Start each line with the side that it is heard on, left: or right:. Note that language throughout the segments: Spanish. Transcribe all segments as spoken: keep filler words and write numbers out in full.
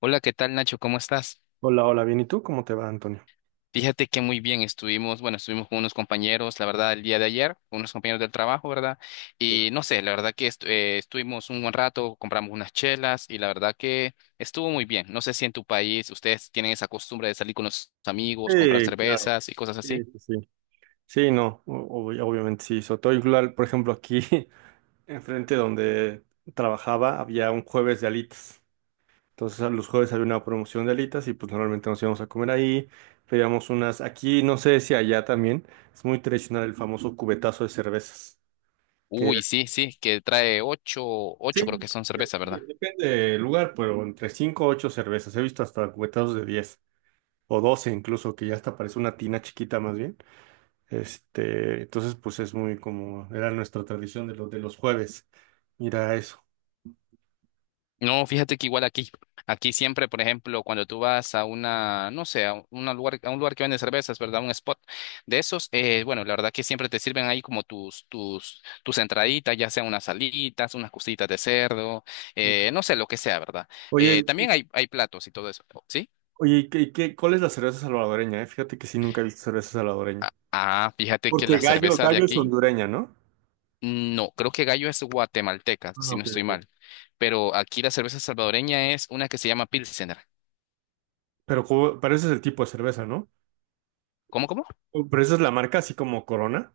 left: Hola, ¿qué tal, Nacho? ¿Cómo estás?
right: Hola, hola, bien. ¿Y tú? ¿Cómo te va, Antonio?
left: Fíjate que muy bien estuvimos, bueno, estuvimos con unos compañeros, la verdad, el día de ayer, con unos compañeros del trabajo, ¿verdad? Y no sé, la verdad que estu- eh, estuvimos un buen rato, compramos unas chelas y la verdad que estuvo muy bien. No sé si en tu país ustedes tienen esa costumbre de salir con los amigos, comprar
right: Sí, claro.
left: cervezas y cosas así.
right: Sí, sí, sí. Sí, no, o- ob- obviamente sí. Sobre todo igual, por ejemplo, aquí enfrente donde trabajaba había un jueves de alitas. Entonces, a los jueves había una promoción de alitas y pues normalmente nos íbamos a comer ahí. Pedíamos unas, aquí no sé si allá también, es muy tradicional el famoso cubetazo de cervezas, que
left: Uy,
right: es...
left: sí, sí, que trae ocho, ocho creo que
right: Sí,
left: son cervezas,
right: depende,
left: ¿verdad?
right: depende del lugar, pero entre cinco o ocho cervezas. He visto hasta cubetazos de diez o doce incluso, que ya hasta parece una tina chiquita más bien. Este, entonces, pues es muy como, era nuestra tradición de los, de los jueves, ir a eso.
left: No, fíjate que igual aquí, aquí siempre, por ejemplo, cuando tú vas a una, no sé, a un una lugar, a un lugar que vende cervezas, ¿verdad? Un spot de esos, eh, bueno, la verdad que siempre te sirven ahí como tus, tus, tus entraditas, ya sea unas salitas, unas cositas de cerdo, eh,
right: Ok.
left: no sé, lo que sea, ¿verdad?
right: Oye,
left: Eh,
right: y-
left: también hay, hay platos y todo eso, ¿sí?
right: oye, ¿y ¿qué, qué, cuál es la cerveza salvadoreña? ¿Eh? Fíjate que sí, nunca he visto cerveza salvadoreña.
left: Ah, fíjate que
right: Porque
left: la
right: Gallo,
left: cerveza de
right: Gallo es
left: aquí,
right: hondureña, ¿no?
left: no, creo que Gallo es guatemalteca,
right: Ah,
left: si no
right: ok,
left: estoy
right: ok.
left: mal, pero aquí la cerveza salvadoreña es una que se llama Pilsener.
right: Pero, como- pero ese es el tipo de cerveza, ¿no?
left: ¿Cómo, cómo?
right: O- Pero esa es la marca, así como Corona.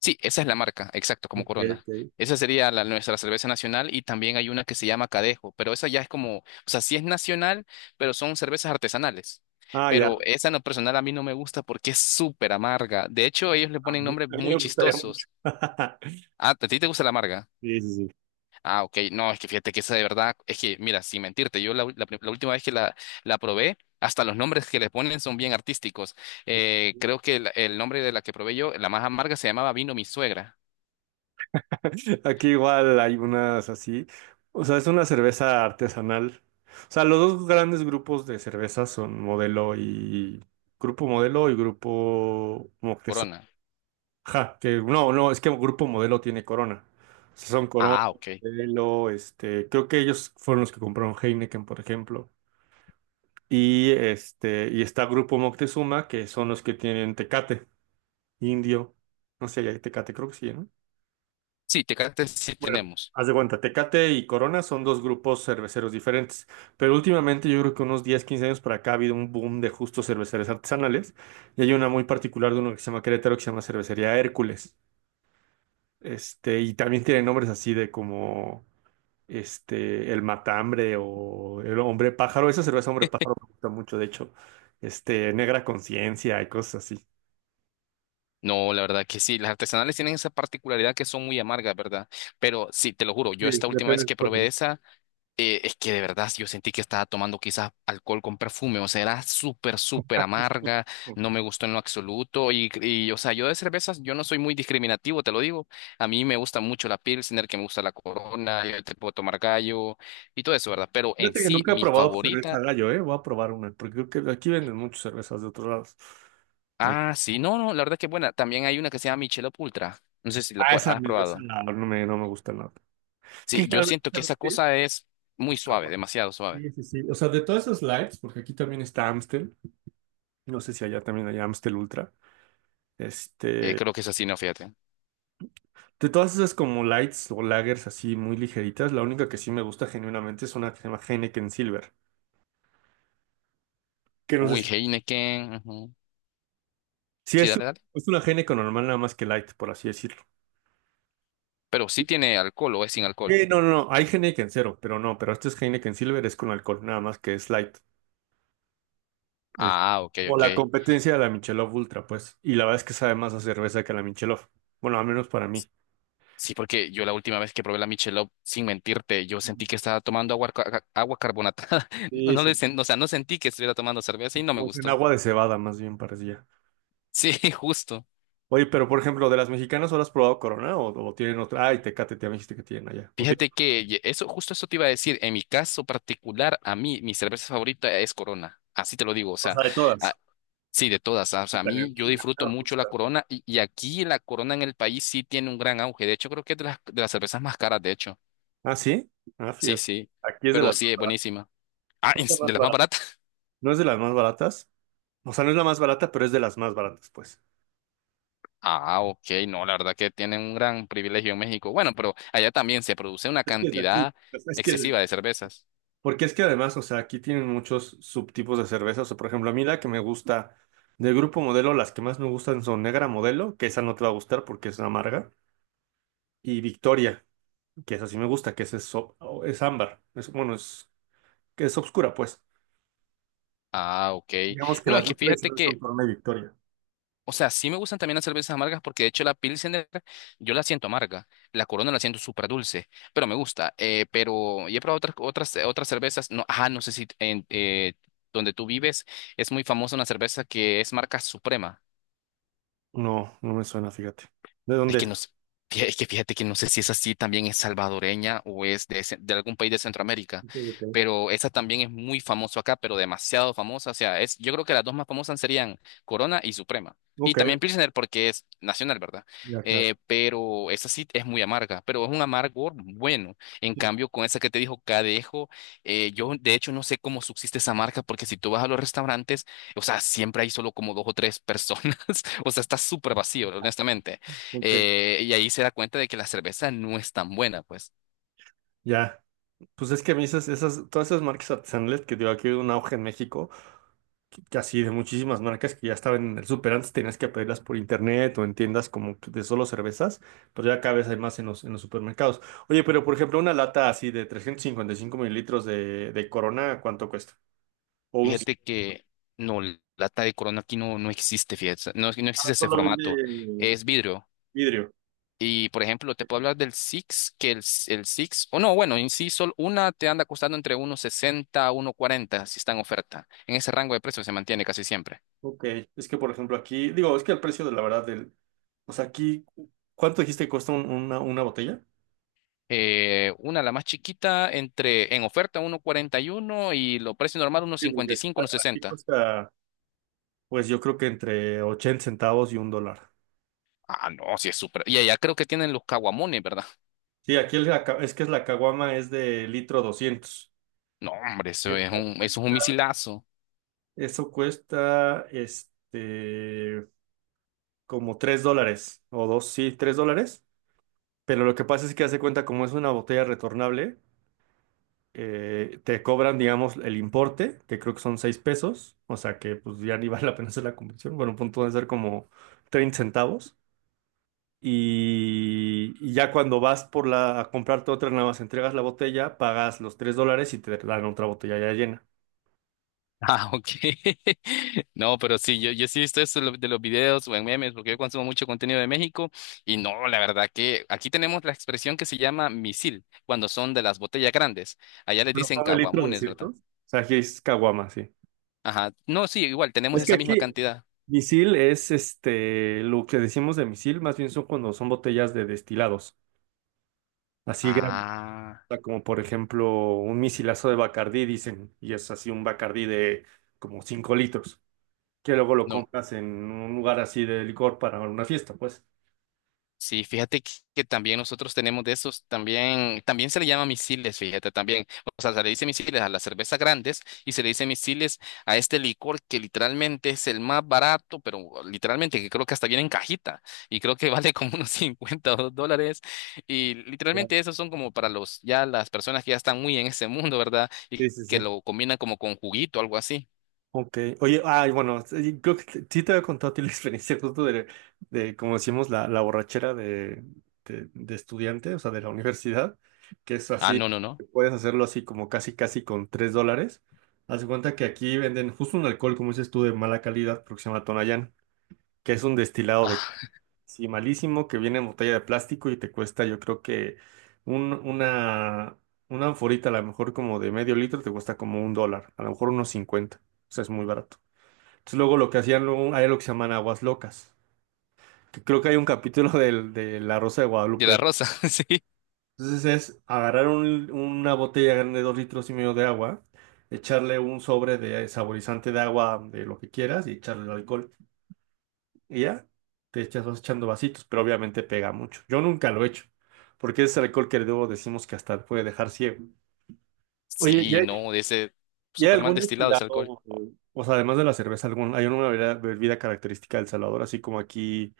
left: Sí, esa es la marca, exacto, como
right: Ok,
left: Corona.
right: ok.
left: Esa sería la, nuestra cerveza nacional, y también hay una que se llama Cadejo, pero esa ya es como, o sea, sí es nacional, pero son cervezas artesanales.
right: Ah, ya.
left: Pero esa en lo personal a mí no me gusta porque es súper amarga. De hecho, ellos le
right: A
left: ponen
right: mí
left: nombres
right: a mí me
left: muy
right: gustaría mucho.
left: chistosos. Ah, ¿a ti te gusta la amarga?
right: Sí, sí,
left: Ah, ok, no, es que fíjate que esa de verdad, es que, mira, sin mentirte, yo la, u- la- pri- la última vez que la, la probé, hasta los nombres que le ponen son bien artísticos. Eh,
right: sí.
left: creo que el, el nombre de la que probé yo, la más amarga, se llamaba Vino Mi Suegra.
right: Aquí igual hay unas así. O sea, es una cerveza artesanal. O sea, los dos grandes grupos de cervezas son Modelo y Grupo Modelo y Grupo Moctezuma.
left: Corona.
right: Ajá, que no, no, es que Grupo Modelo tiene Corona. O sea, son Corona,
left: Ah, ok.
right: Modelo, este, creo que ellos fueron los que compraron Heineken, por ejemplo. Y este, y está Grupo Moctezuma, que son los que tienen Tecate, Indio. No sé, si hay Tecate, creo que sí, ¿no?
left: Sí, Tecates sí
right: Bueno,
left: tenemos.
right: haz de cuenta, Tecate y Corona son dos grupos cerveceros diferentes, pero últimamente yo creo que unos diez quince años para acá ha habido un boom de justos cerveceros artesanales y hay una muy particular de uno que se llama Querétaro que se llama Cervecería Hércules. Este, y también tiene nombres así de como este el Matambre o el Hombre Pájaro. Esa cerveza Hombre Pájaro me gusta mucho, de hecho, este Negra Conciencia y cosas así.
left: No, la verdad que sí, las artesanales tienen esa particularidad que son muy amargas, ¿verdad? Pero sí, te lo juro,
right: Sí,
left: yo esta última
right: depende
left: vez
right: del
left: que
right: tipo de
left: probé esa, eh, es que de verdad yo sentí que estaba tomando quizás alcohol con perfume, o sea, era súper, súper
right: cerveza.
left: amarga, no me gustó en lo absoluto y, y, o sea, yo de cervezas, yo no soy muy discriminativo, te lo digo, a mí me gusta mucho la Pilsner, que me gusta la Corona, yo te puedo tomar Gallo y todo eso, ¿verdad? Pero en
right: Fíjate que
left: sí,
right: nunca he
left: mi
right: probado cerveza
left: favorita.
right: gallo, ¿eh? Voy a probar una, porque creo que aquí venden muchas cervezas de otros lados. Eh,
left: Ah, sí, no, no, la verdad que es buena. También hay una que se llama Michelob Ultra. No sé si la
right: ah,
left: pu-
right: esa,
left: has
right: esa
left: probado.
right: no no me, no me gusta nada. Es que
left: Sí, yo
right: generalmente,
left: siento que esa
right: ¿sabes qué?
left: cosa es muy
right: Es
left: suave,
right: agua.
left: demasiado suave.
right: Sí, sí, sí. O sea, de todas esas lights, porque aquí también está Amstel, no sé si allá también hay Amstel Ultra.
left: Eh,
right: Este,
left: creo que es así, no, fíjate.
right: de todas esas como lights o lagers así muy ligeritas, la única que sí me gusta genuinamente es una que se llama Heineken Silver, que no sé
left: Uy,
right: si,
left: Heineken. ujú.
right: si
left: Sí, dale,
right: es,
left: dale.
right: es una Heineken normal nada más que light, por así decirlo.
left: ¿Pero sí tiene alcohol o es sin alcohol?
right: Sí, no, no, no, hay Heineken cero, pero no, pero este es Heineken Silver, es con alcohol, nada más que es light. Es
left: Ah, ok,
right: como
left: ok.
right: la competencia de la Michelob Ultra, pues. Y la verdad es que sabe más a cerveza que a la Michelob. Bueno, al menos para mí.
left: Sí, porque yo la última vez que probé la Michelob, sin mentirte, yo sentí que estaba tomando agua, ca- agua carbonatada.
right: Sí,
left: No, le,
right: sí.
left: sen- o sea, no sentí que estuviera tomando cerveza y no me
right: Como es en
left: gustó.
right: agua de cebada, más bien parecía.
left: Sí, justo.
right: Oye, pero por ejemplo, de las mexicanas, ¿solo has probado Corona o, o tienen otra? Ay, Tecate, te me dijiste que tienen allá. O, tienen...
left: Fíjate que ye- eso, justo eso te iba a decir. En mi caso particular, a mí, mi cerveza favorita es Corona. Así te lo digo. O
right: o
left: sea,
right: sea, de todas.
left: ah, sí, de todas. Ah, o sea, a
right: Puta, a mí
left: mí yo
right: no
left: disfruto
right: me
left: mucho la
right: gusta.
left: Corona y, y aquí la Corona en el país sí tiene un gran auge. De hecho, creo que es de las, de las cervezas más caras, de hecho.
right: Ah, sí. Ah,
left: Sí,
right: fíjate.
left: sí.
right: Aquí es de
left: Pero
right: las
left: sí,
right: no
left: es buenísima. Ah,
right: es de las
left: ¿es de
right: más
left: las más
right: baratas.
left: baratas.
right: ¿No es de las más baratas? O sea, no es la más barata, pero es de las más baratas, pues.
left: Ah, ok. No, la verdad que tienen un gran privilegio en México. Bueno, pero allá también se produce una
right: Es que es de aquí.
left: cantidad
right: Es es que,
left: excesiva de cervezas.
right: porque es que además, o sea, aquí tienen muchos subtipos de cerveza. O sea, por ejemplo, a mí la que me gusta del grupo Modelo, las que más me gustan son Negra Modelo, que esa no te va a gustar porque es amarga, y Victoria, que esa sí me gusta, que esa es, o- o- es ámbar. Es, bueno, es, que es oscura, pues.
left: Ah, ok.
right: Digamos que
left: No,
right: las
left: es que
right: dos
left: fíjate
right: tradicionales son
left: que
right: Corona y Victoria.
left: O sea, sí me gustan también las cervezas amargas porque de hecho la Pilsener yo la siento amarga, la Corona la siento súper dulce, pero me gusta. Eh, pero y he probado otras, otras, otras cervezas, no, ajá, no sé si en, eh, donde tú vives es muy famosa una cerveza que es marca Suprema.
right: No, no me suena, fíjate. ¿De
left: Es
right: dónde
left: que
right: es?
left: no sé, fí- es que fíjate que no sé si es así también es salvadoreña o es de, ce- de algún país de Centroamérica,
right: Ok, ok.
left: pero esa también es muy famosa acá, pero demasiado famosa. O sea, es, yo creo que las dos más famosas serían Corona y Suprema. Y
right: Ok,
left: también Pilsner porque es nacional, ¿verdad?
right: ya, claro.
left: Eh, pero esa sí es muy amarga, pero es un amargor bueno. En
right: Sí.
left: cambio, con esa que te dijo Cadejo, eh, yo de hecho no sé cómo subsiste esa marca, porque si tú vas a los restaurantes, o sea, siempre hay solo como dos o tres personas, o sea, está súper vacío, honestamente.
right: Ok.
left: Eh, y ahí se da cuenta de que la cerveza no es tan buena, pues.
right: Ya, pues es que a mí esas, esas, todas esas marcas artesanales que digo, aquí hay un auge en México. Así de muchísimas marcas que ya estaban en el súper antes, tenías que pedirlas por internet o en tiendas como que de solo cervezas, pues ya cada vez hay más en los, en los supermercados. Oye, pero por ejemplo, una lata así de trescientos cincuenta y cinco mililitros de, de Corona, ¿cuánto cuesta? O un...
left: Fíjate que no, lata de Corona aquí no, no existe, fíjate, no, no
right: Ah,
left: existe ese
right: solo vende
left: formato, es vidrio.
right: vidrio.
left: Y por ejemplo, te puedo hablar del Six, que el, el Six, o no, bueno, en sí, solo una te anda costando entre uno sesenta a uno cuarenta si está en oferta. En ese rango de precios se mantiene casi siempre.
right: Ok, es que por ejemplo aquí, digo, es que el precio de la verdad del, o sea, aquí, ¿cuánto dijiste que cuesta un- una, una botella?
left: Eh, una, la más chiquita, entre en oferta uno cuarenta y uno, y lo precio normal uno
right: Sí,
left: cincuenta y
right: porque
left: cinco,
right: a-
left: uno
right: aquí
left: sesenta.
right: cuesta, pues yo creo que entre ochenta centavos y un dólar.
left: Ah, no, sí es súper. Y allá creo que tienen los caguamones, ¿verdad?
right: Sí, aquí el- es que es la caguama es de litro doscientos.
left: No, hombre, eso es
right: Esta
left: un, eso es un
right: cuesta-
left: misilazo.
right: Eso cuesta, este, como tres dólares o dos, sí, tres dólares. Pero lo que pasa es que hace cuenta, como es una botella retornable, eh, te cobran, digamos, el importe, que creo que son seis pesos. O sea que pues ya ni vale la pena hacer la conversión. Bueno, a punto de ser como treinta centavos. Y, y ya cuando vas por la, a comprarte otra, nada más entregas la botella, pagas los tres dólares y te dan otra botella ya llena.
left: Ah, ok. No, pero sí, yo, yo sí he visto eso de lo- de los videos o en memes, porque yo consumo mucho contenido de México, y no, la verdad que aquí tenemos la expresión que se llama misil, cuando son de las botellas grandes. Allá les
right: Pero
left: dicen
right: son de litro
left: caguamones, ¿verdad?
right: doscientos. O sea, aquí es caguama, sí.
left: Ajá. No, sí, igual, tenemos
right: Es que
left: esa misma
right: aquí
left: cantidad.
right: misil es este, lo que decimos de misil, más bien son cuando son botellas de destilados, así grandes,
left: Ah,
right: o sea, como por ejemplo un misilazo de Bacardí, dicen, y es así un Bacardí de como cinco litros, que luego lo
left: no.
right: compras en un lugar así de licor para una fiesta, pues.
left: Sí, fíjate que que también nosotros tenemos de esos, también, también se le llama misiles, fíjate, también. O sea, se le dice misiles a las cervezas grandes, y se le dice misiles a este licor que literalmente es el más barato, pero literalmente que creo que hasta viene en cajita, y creo que vale como unos cincuenta o dos dólares. Y
right: Claro.
left: literalmente esos son como para los, ya, las personas que ya están muy en ese mundo, ¿verdad? Y
right: Sí, sí,
left: que
right: sí.
left: lo combinan como con juguito o algo así.
right: Ok, oye, ay, bueno, sí, creo que te- sí te había contado a ti la experiencia justo de, de como decimos, la, la borrachera de, de, de estudiante, o sea, de la universidad, que es
left: Ah,
right: así,
left: no, no, no.
right: que puedes hacerlo así como casi, casi con tres dólares. Haz de cuenta que aquí venden justo un alcohol, como dices tú, de mala calidad, porque se llama Tonayán, que es un destilado de
left: Ah,
right: sí, malísimo, que viene en botella de plástico y te cuesta, yo creo que un, una, una anforita, a lo mejor como de medio litro, te cuesta como un dólar, a lo mejor unos cincuenta, o sea, es muy barato. Entonces, luego lo que hacían, luego hay lo que se llaman aguas locas, que creo que hay un capítulo del, de La Rosa de
left: de la
right: Guadalupe.
left: rosa, sí.
right: Entonces es agarrar un- una botella grande de dos litros y medio de agua, echarle un sobre de saborizante de agua, de lo que quieras, y echarle el alcohol. Y ya, te echas, vas echando vasitos, pero obviamente pega mucho. Yo nunca lo he hecho, porque es alcohol que luego decimos que hasta puede dejar ciego. Oye, ¿y
left: Sí,
right: hay,
left: no, de ese
right: ¿y hay
left: súper mal
right: algún
left: destilado
right: destilado,
left: ese alcohol.
right: o sea, además de la cerveza, algún, hay una bebida, bebida característica del Salvador, así como aquí?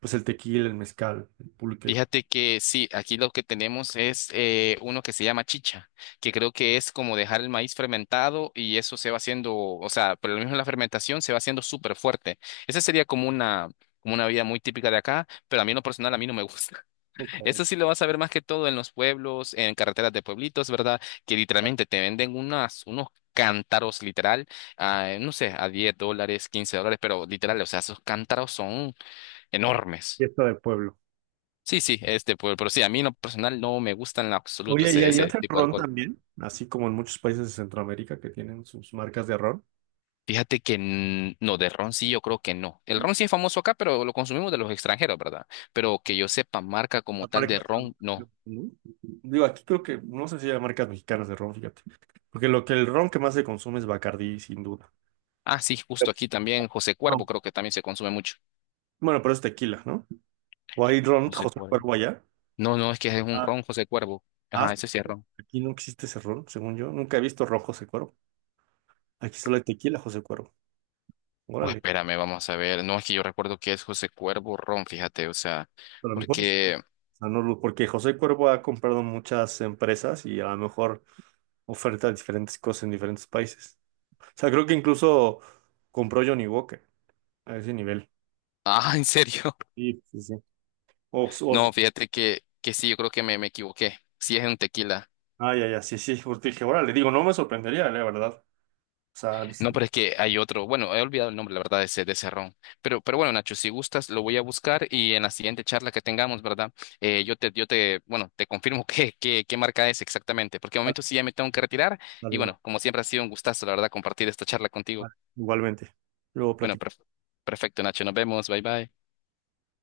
right: Pues el tequila, el mezcal, el pulque.
left: Fíjate que sí, aquí lo que tenemos es eh, uno que se llama chicha, que creo que es como dejar el maíz fermentado, y eso se va haciendo, o sea, por lo mismo la fermentación se va haciendo súper fuerte. Esa sería como una, como una vida muy típica de acá, pero a mí en lo personal a mí no me gusta.
right: Ok.
left: Eso sí lo vas a ver más que todo en los pueblos, en carreteras de pueblitos, ¿verdad? Que literalmente te venden unas, unos cántaros literal, a, no sé, a diez dólares, quince dólares, pero literal, o sea, esos cántaros son enormes.
right: Fiesta del pueblo.
left: Sí, sí, este, pero, pero sí, a mí en lo personal no me gusta en lo absoluto
right: Oye, ¿y
left: ese,
right: ahí
left: ese
right: hacen
left: tipo de
right: ron
left: alcohol.
right: también? Así como en muchos países de Centroamérica que tienen sus marcas de ron.
left: Fíjate que n- no, de ron sí yo creo que no. El ron sí es famoso acá, pero lo consumimos de los extranjeros, ¿verdad? Pero que yo sepa, marca como
right: Las
left: tal de
right: marcas
left: ron, no.
right: ¿no? Digo, aquí creo que, no sé si hay marcas mexicanas de ron, fíjate. Porque lo que el ron que más se consume es Bacardí, sin duda.
left: Ah, sí, justo aquí también José Cuervo
right: No.
left: creo que también se consume mucho.
right: Bueno, pero es tequila, ¿no? ¿O hay ron
left: José
right: José
left: Cuervo.
right: Cuervo allá?
left: No, no, es que es un
right: Ah,
left: ron José Cuervo.
right: ah,
left: Ajá,
right: sí.
left: ese sí es ron.
right: Aquí no existe ese ron, según yo. Nunca he visto rojo José Cuervo. Aquí solo hay tequila José Cuervo.
left: Pues
right: Órale.
left: espérame, vamos a ver. No, es que yo recuerdo que es José Cuervo ron, fíjate, o sea,
right: A lo mejor es- o
left: porque…
right: sea, no lo- porque José Cuervo ha comprado muchas empresas y a lo mejor oferta diferentes cosas en diferentes países. O sea, creo que incluso compró Johnny Walker a ese nivel.
left: Ah, ¿en serio?
right: Sí, sí, sí. O, o-
left: No, fíjate que, que sí, yo creo que me, me equivoqué. Sí es un tequila.
right: ah, ya, ya, sí, sí. Porque dije, le digo, no me sorprendería, la verdad. O sea, vale,
left: No, pero es que hay otro, bueno, he olvidado el nombre, la verdad, de ese, de ese ron. Pero, pero bueno, Nacho, si gustas, lo voy a buscar y en la siguiente charla que tengamos, ¿verdad? Eh, yo te, yo te, bueno, te confirmo qué, qué, qué marca es exactamente, porque de momento sí ya me tengo que retirar, y
right: vale, no,
left: bueno, como siempre ha sido un gustazo, la verdad, compartir esta charla contigo.
right: vale, igualmente. Luego
left: Bueno,
right: platicamos.
left: perf- perfecto, Nacho, nos vemos, bye bye.